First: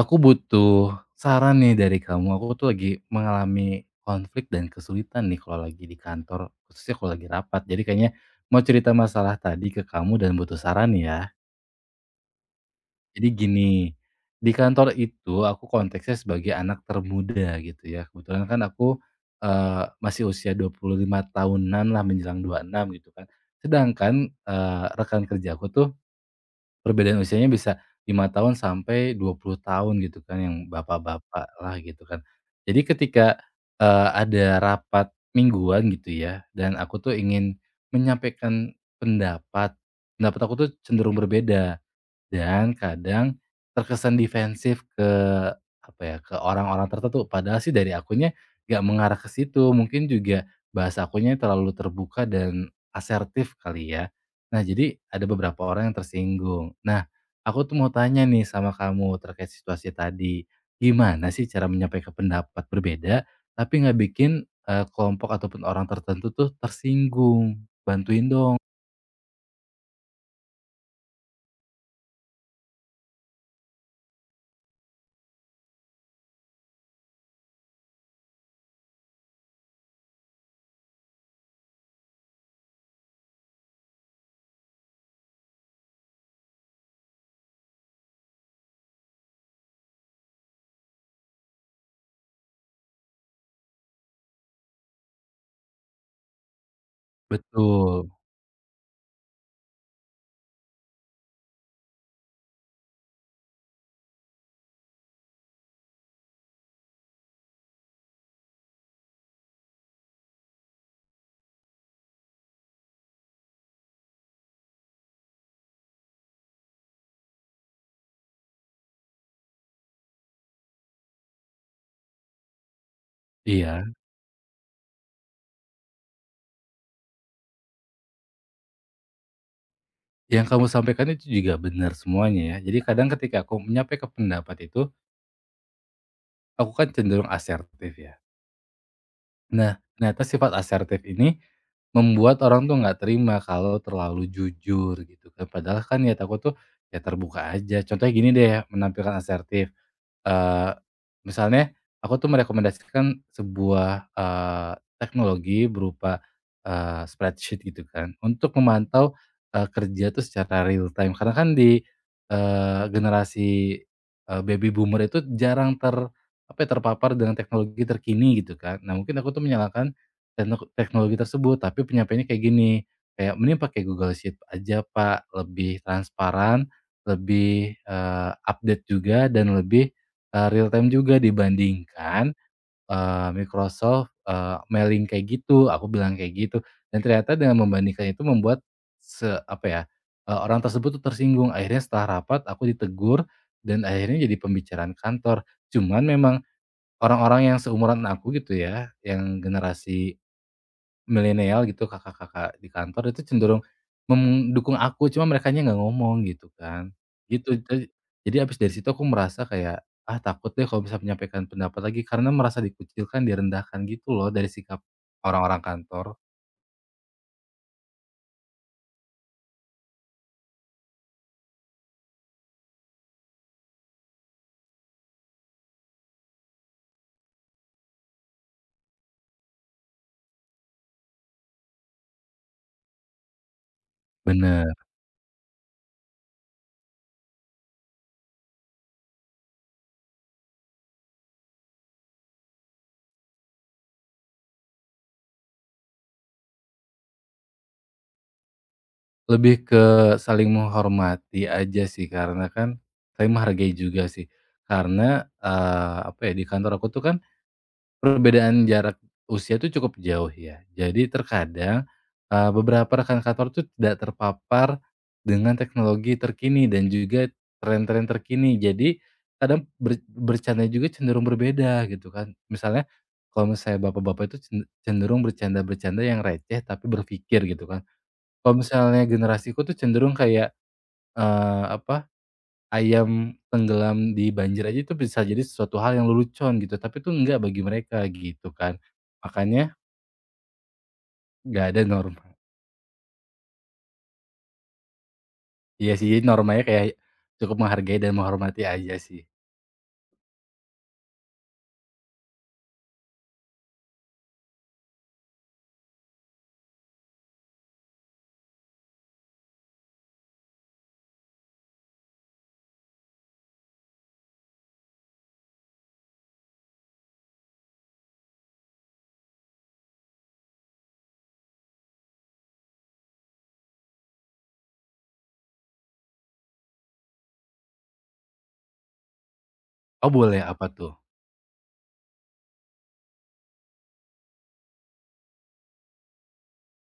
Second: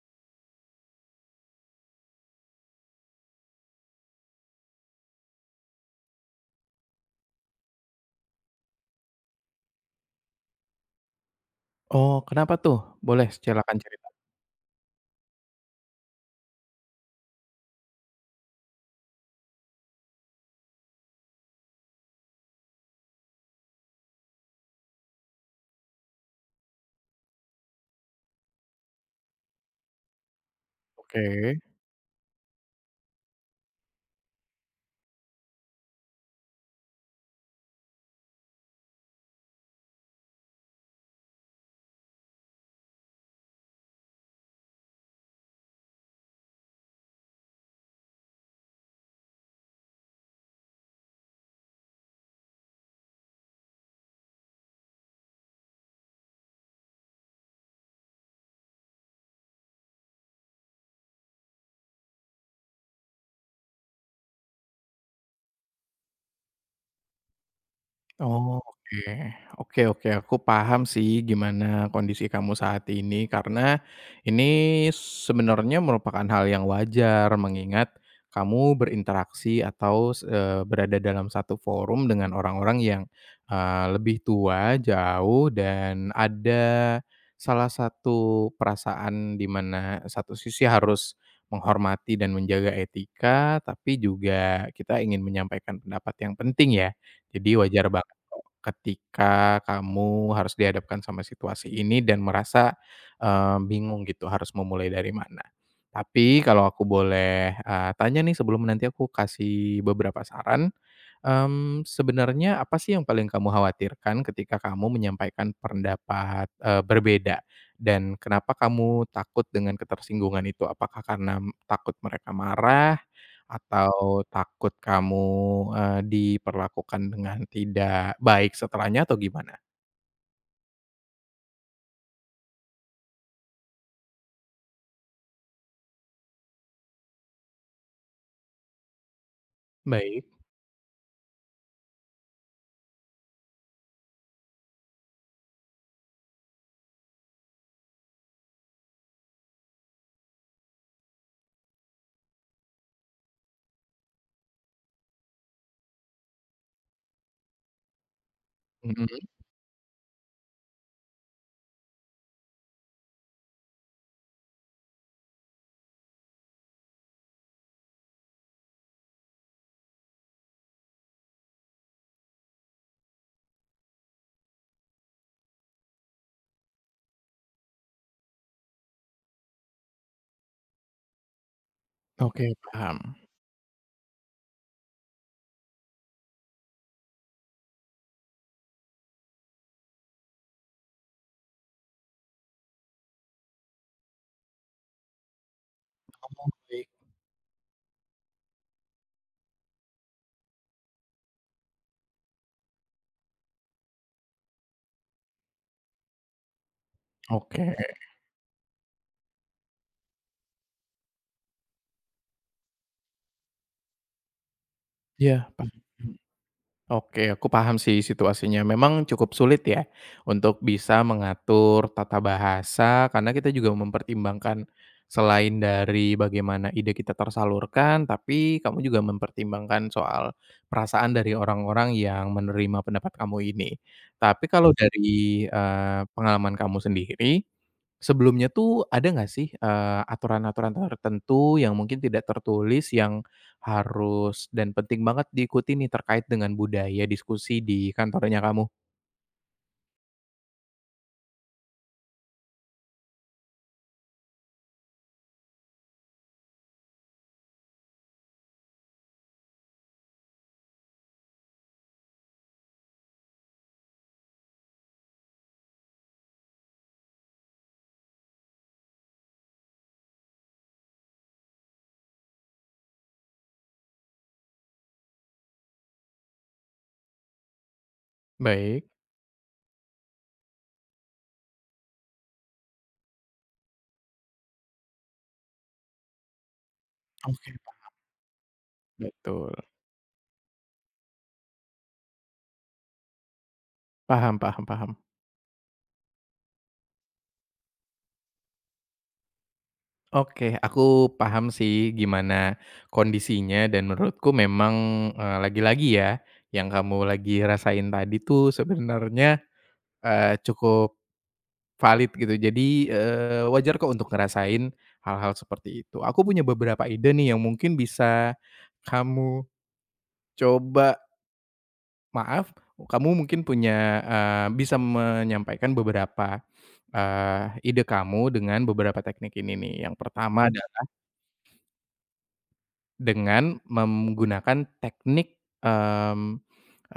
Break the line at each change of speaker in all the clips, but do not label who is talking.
Aku butuh saran nih dari kamu. Aku tuh lagi mengalami konflik dan kesulitan nih kalau lagi di kantor, khususnya kalau lagi rapat. Jadi kayaknya mau cerita masalah tadi ke kamu dan butuh saran ya.
Oh, kenapa tuh? Boleh,
Jadi gini,
silakan cerita.
di kantor itu aku konteksnya sebagai anak termuda gitu ya. Kebetulan kan aku masih usia 25 tahunan lah menjelang 26 gitu kan. Sedangkan rekan kerja aku tuh perbedaan usianya bisa 5 tahun sampai 20 tahun gitu kan, yang bapak-bapak
Oke.
lah gitu kan. Jadi ketika, ada rapat mingguan gitu ya, dan aku tuh ingin menyampaikan pendapat, pendapat aku tuh cenderung berbeda. Dan kadang terkesan defensif ke orang-orang tertentu, padahal sih dari akunya nggak mengarah ke situ, mungkin juga bahasa akunya terlalu terbuka dan asertif kali ya. Nah, jadi ada beberapa orang yang tersinggung. Nah, aku tuh mau tanya nih sama kamu terkait situasi tadi, gimana sih cara menyampaikan pendapat berbeda tapi nggak bikin, kelompok ataupun orang tertentu tuh tersinggung? Bantuin
Oh,
dong.
oke. Oke oke, aku paham sih gimana kondisi kamu saat ini, karena ini sebenarnya merupakan hal yang wajar mengingat kamu berinteraksi atau berada dalam satu forum dengan orang-orang yang, lebih tua, jauh, dan ada salah satu perasaan di mana satu sisi harus menghormati dan menjaga etika, tapi juga kita ingin menyampaikan pendapat yang penting ya. Jadi wajar
Betul,
banget kok ketika kamu harus dihadapkan sama situasi ini dan merasa, bingung gitu harus memulai dari mana. Tapi kalau aku boleh, tanya nih sebelum nanti aku kasih beberapa saran, sebenarnya apa sih yang paling kamu khawatirkan ketika kamu menyampaikan pendapat, berbeda? Dan kenapa kamu takut dengan ketersinggungan itu? Apakah karena takut mereka marah
iya.
atau takut kamu, diperlakukan dengan tidak baik setelahnya atau gimana?
Yang kamu sampaikan itu juga benar semuanya ya. Jadi kadang ketika aku menyampaikan pendapat itu, aku kan cenderung asertif ya. Nah, ternyata
Baik.
sifat asertif ini membuat orang tuh nggak terima kalau terlalu jujur gitu kan. Padahal kan niat aku tuh ya terbuka aja. Contohnya gini deh ya, menampilkan asertif. Eee, misalnya aku tuh merekomendasikan sebuah, teknologi berupa, spreadsheet gitu kan untuk memantau,
Mhm,
kerja tuh secara real time karena kan di, generasi, baby boomer itu jarang terpapar dengan teknologi terkini gitu kan. Nah mungkin aku tuh menyalahkan teknologi tersebut tapi penyampaiannya kayak gini, kayak, "Mending pakai Google Sheet aja Pak, lebih transparan, lebih, update juga dan lebih" Real time juga dibandingkan,
oke paham.
Microsoft, mailing kayak gitu, aku bilang kayak gitu. Dan ternyata dengan membandingkan itu membuat se apa ya, eee, orang tersebut tuh tersinggung. Akhirnya setelah rapat aku ditegur dan akhirnya jadi pembicaraan kantor. Cuman memang
Oh, baik.
orang-orang yang seumuran aku gitu ya, yang generasi Milenial gitu, kakak-kakak di kantor itu cenderung mendukung aku, cuma merekanya nggak ngomong gitu kan. Gitu,
Oke,
jadi habis dari situ aku merasa kayak, ah takut deh kalau bisa menyampaikan pendapat lagi karena merasa dikucilkan, direndahkan gitu loh dari sikap
iya
orang-orang
paham.
kantor.
Oke, aku paham sih situasinya. Memang cukup sulit ya untuk bisa mengatur tata bahasa karena kita juga mempertimbangkan selain dari bagaimana ide kita tersalurkan, tapi kamu juga mempertimbangkan soal perasaan dari orang-orang yang menerima pendapat kamu ini. Tapi kalau
Bener,
dari, pengalaman kamu sendiri sebelumnya tuh ada nggak sih, aturan-aturan tertentu yang mungkin tidak tertulis yang harus dan penting banget diikuti nih terkait dengan budaya diskusi di kantornya kamu?
lebih ke saling menghormati aja sih karena kan saling menghargai juga sih. Karena, apa ya, di kantor aku tuh kan perbedaan jarak usia itu cukup jauh ya. Jadi terkadang, beberapa rekan kantor tuh tidak terpapar dengan teknologi terkini dan juga tren-tren terkini. Jadi kadang bercanda juga cenderung berbeda gitu kan. Kalau misalnya bapak-bapak itu cenderung bercanda-bercanda yang receh tapi berpikir gitu kan. Kalau
Baik.
misalnya generasiku tuh cenderung kayak, eee, apa ayam tenggelam di banjir aja itu bisa jadi sesuatu hal yang lelucon gitu, tapi itu enggak
Oke,
bagi mereka gitu kan.
betul.
Makanya nggak ada norma.
Paham paham paham.
Iya sih, jadi normanya kayak cukup menghargai dan menghormati aja sih.
Oke, aku paham sih gimana kondisinya dan menurutku memang, lagi-lagi ya, yang kamu lagi rasain tadi tuh sebenarnya, cukup valid gitu. Jadi, wajar kok untuk ngerasain hal-hal seperti itu. Aku punya beberapa ide nih yang mungkin bisa kamu coba maaf, kamu mungkin punya, bisa menyampaikan beberapa, eee, ide kamu dengan beberapa teknik ini nih. Yang
Oh boleh,
pertama
apa tuh?
dengan menggunakan teknik,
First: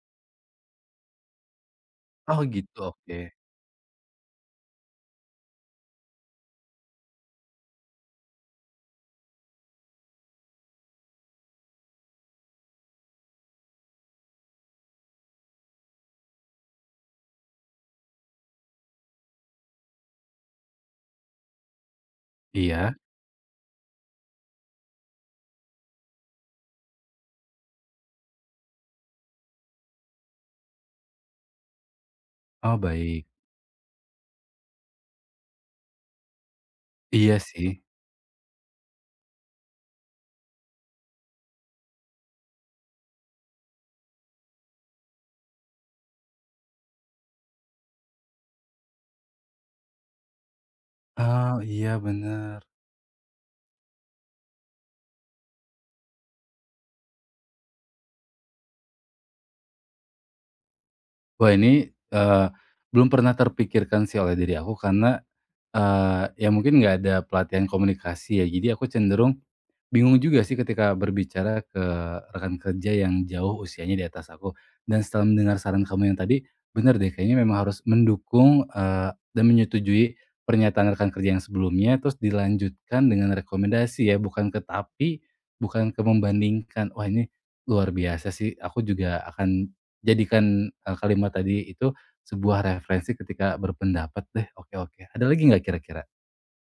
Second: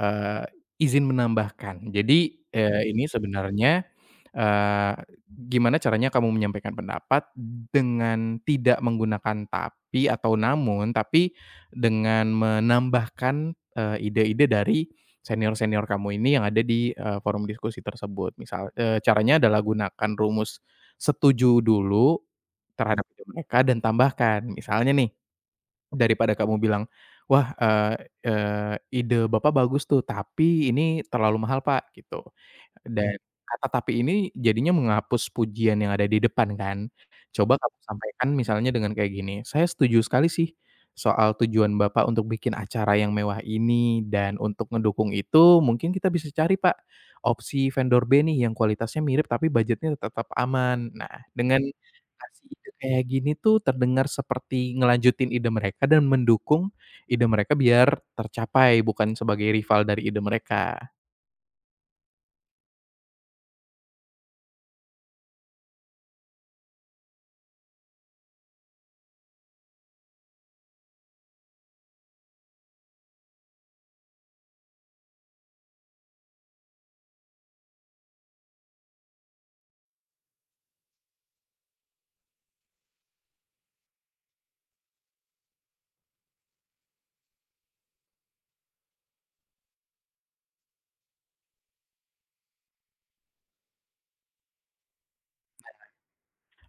eee, izin menambahkan. Jadi,
Oh gitu,
ini
oke.
sebenarnya, eee, gimana caranya kamu menyampaikan pendapat dengan tidak menggunakan tapi atau namun, tapi dengan menambahkan, ide-ide dari senior-senior kamu ini yang ada di, forum diskusi tersebut. Misal caranya adalah gunakan rumus setuju dulu
Iya.
terhadap ide mereka dan tambahkan. Misalnya nih daripada kamu bilang, "Wah, eee eee, ide Bapak bagus tuh, tapi ini terlalu mahal, Pak," gitu.
Oh
Dan
baik.
kata tapi ini jadinya menghapus pujian yang ada di depan kan.
Iya
Coba kamu
sih.
sampaikan misalnya dengan kayak gini, "Saya setuju sekali sih soal tujuan Bapak untuk bikin acara yang mewah ini dan untuk ngedukung itu mungkin kita bisa cari Pak, opsi vendor B nih yang kualitasnya mirip tapi budgetnya tetap aman." Nah,
Oh
dengan
iya
kasih
bener.
ide kayak gini tuh terdengar seperti ngelanjutin ide mereka dan mendukung ide mereka biar tercapai bukan sebagai rival dari ide mereka.
Wah ini, eee, belum pernah terpikirkan sih oleh diri aku karena, ya mungkin nggak ada pelatihan komunikasi ya, jadi aku cenderung bingung juga sih ketika berbicara ke rekan kerja yang jauh usianya di atas aku, dan setelah mendengar saran kamu yang tadi, benar deh kayaknya memang harus mendukung, dan menyetujui pernyataan rekan kerja yang sebelumnya, terus dilanjutkan dengan rekomendasi ya, bukan ke tapi, bukan ke membandingkan. Wah ini luar biasa sih, aku juga akan jadikan, kalimat tadi itu sebuah referensi ketika berpendapat deh. Oke oke, ada lagi nggak kira-kira?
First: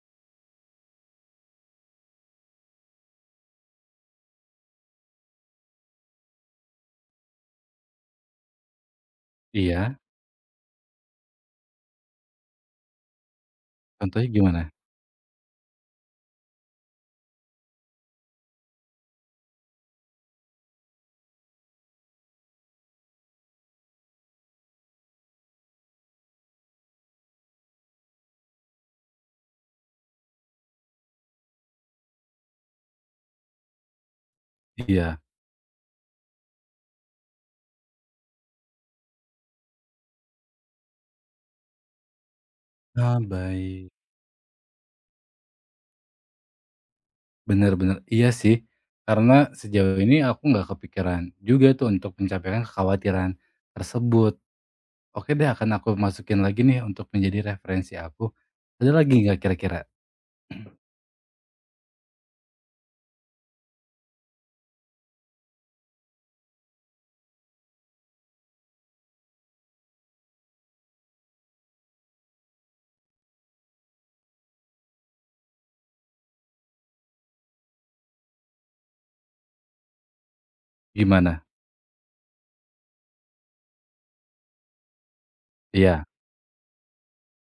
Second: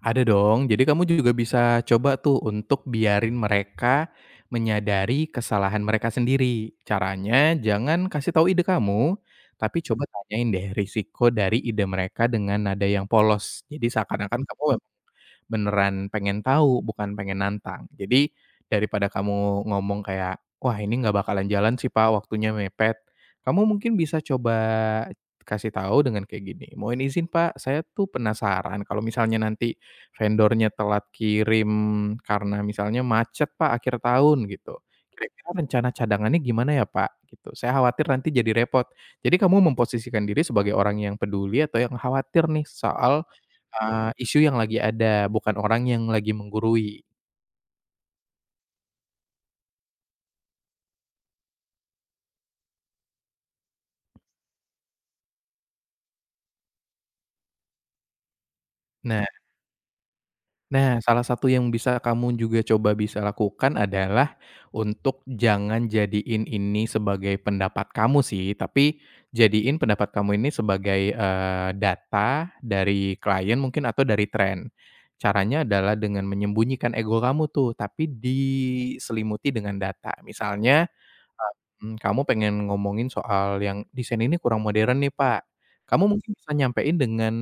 Ada dong. Jadi kamu juga bisa coba tuh untuk biarin mereka menyadari kesalahan mereka sendiri. Caranya jangan kasih tahu ide kamu, tapi
Iya,
coba tanyain deh risiko dari ide mereka dengan nada yang polos. Jadi
contohnya
seakan-akan
gimana?
kamu beneran pengen tahu, bukan pengen nantang. Jadi, daripada kamu ngomong kayak, "Wah, ini nggak bakalan jalan sih, Pak, waktunya mepet." Kamu mungkin bisa coba kasih tahu dengan kayak gini, "Mohon izin, Pak, saya tuh penasaran kalau misalnya nanti vendornya telat kirim karena misalnya macet, Pak, akhir tahun," gitu.
Iya.
"Kira-kira rencana cadangannya gimana ya, Pak?" Gitu. "Saya khawatir nanti jadi repot." Jadi kamu memposisikan diri sebagai orang yang peduli atau yang khawatir nih
Ah,
soal
baik.
Isu yang lagi ada, bukan orang yang lagi menggurui.
Bener bener, iya sih. Karena sejauh ini aku nggak kepikiran juga tuh untuk mencapai kekhawatiran tersebut. Oke deh akan aku masukin lagi nih untuk menjadi referensi aku. Ada lagi
Nah
nggak kira-kira?
nah, salah satu yang bisa kamu juga coba bisa lakukan adalah untuk jangan jadiin ini sebagai pendapat kamu sih, tapi jadiin pendapat kamu ini sebagai, data dari klien mungkin atau dari tren. Caranya adalah dengan menyembunyikan ego kamu tuh, tapi diselimuti dengan data. Misalnya
Gimana?
Pak, kamu pengen ngomongin soal yang desain ini kurang modern nih, Pak.
Iya,
Kamu mungkin bisa nyampein dengan,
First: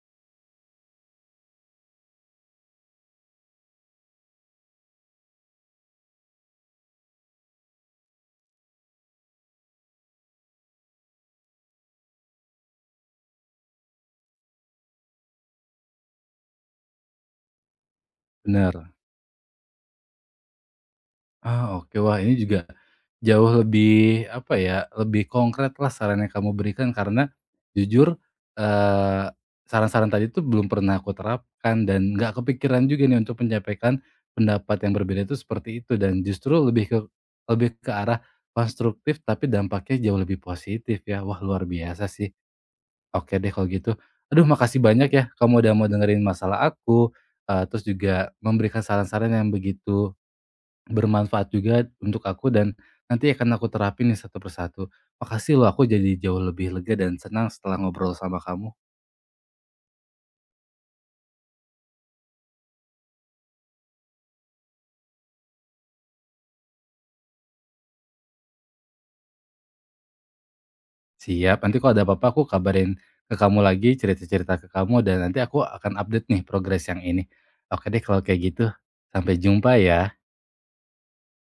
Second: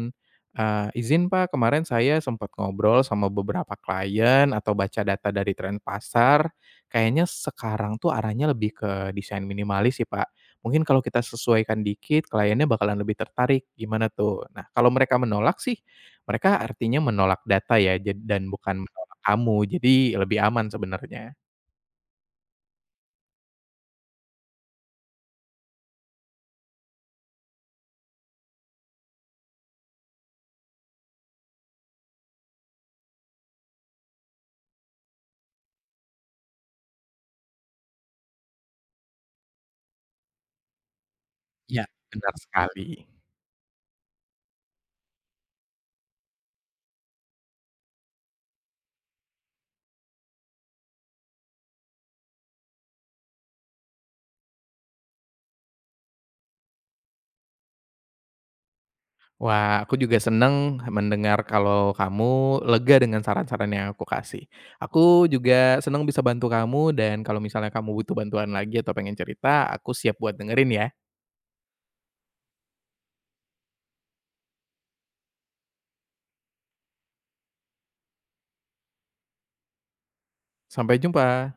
"Izin Pak, kemarin saya sempat ngobrol sama beberapa klien atau baca data dari tren pasar, kayaknya sekarang tuh arahnya lebih ke desain minimalis sih, Pak. Mungkin kalau kita sesuaikan dikit, kliennya bakalan lebih tertarik, gimana tuh?" Nah, kalau mereka menolak sih, mereka artinya menolak data ya, dan bukan
bener.
menolak kamu, jadi lebih aman sebenarnya.
Ah, oke. Wah, ini juga jauh lebih, apa ya, lebih konkret lah saran yang kamu berikan karena jujur, eee, saran-saran tadi itu belum pernah aku terapkan dan nggak kepikiran juga nih untuk menyampaikan pendapat yang berbeda itu seperti itu dan justru lebih ke arah konstruktif tapi dampaknya jauh lebih positif ya. Wah, luar
Iya.
biasa sih.
Benar sekali.
Oke deh kalau gitu. Aduh makasih banyak ya kamu udah mau dengerin masalah aku, terus juga memberikan saran-saran yang begitu bermanfaat juga untuk aku dan nanti akan aku terapin nih satu persatu. Makasih loh aku jadi jauh lebih lega dan senang setelah ngobrol sama kamu.
Wah, aku juga seneng mendengar kalau kamu lega dengan saran-saran yang aku kasih. Aku juga seneng bisa bantu kamu dan kalau misalnya kamu butuh bantuan lagi atau pengen cerita, aku siap buat dengerin ya.
Siap, nanti kalau ada apa-apa aku kabarin ke kamu lagi, cerita-cerita ke kamu dan nanti aku akan update nih progres yang ini. Oke deh kalau kayak gitu. Sampai jumpa ya.
Sampai jumpa.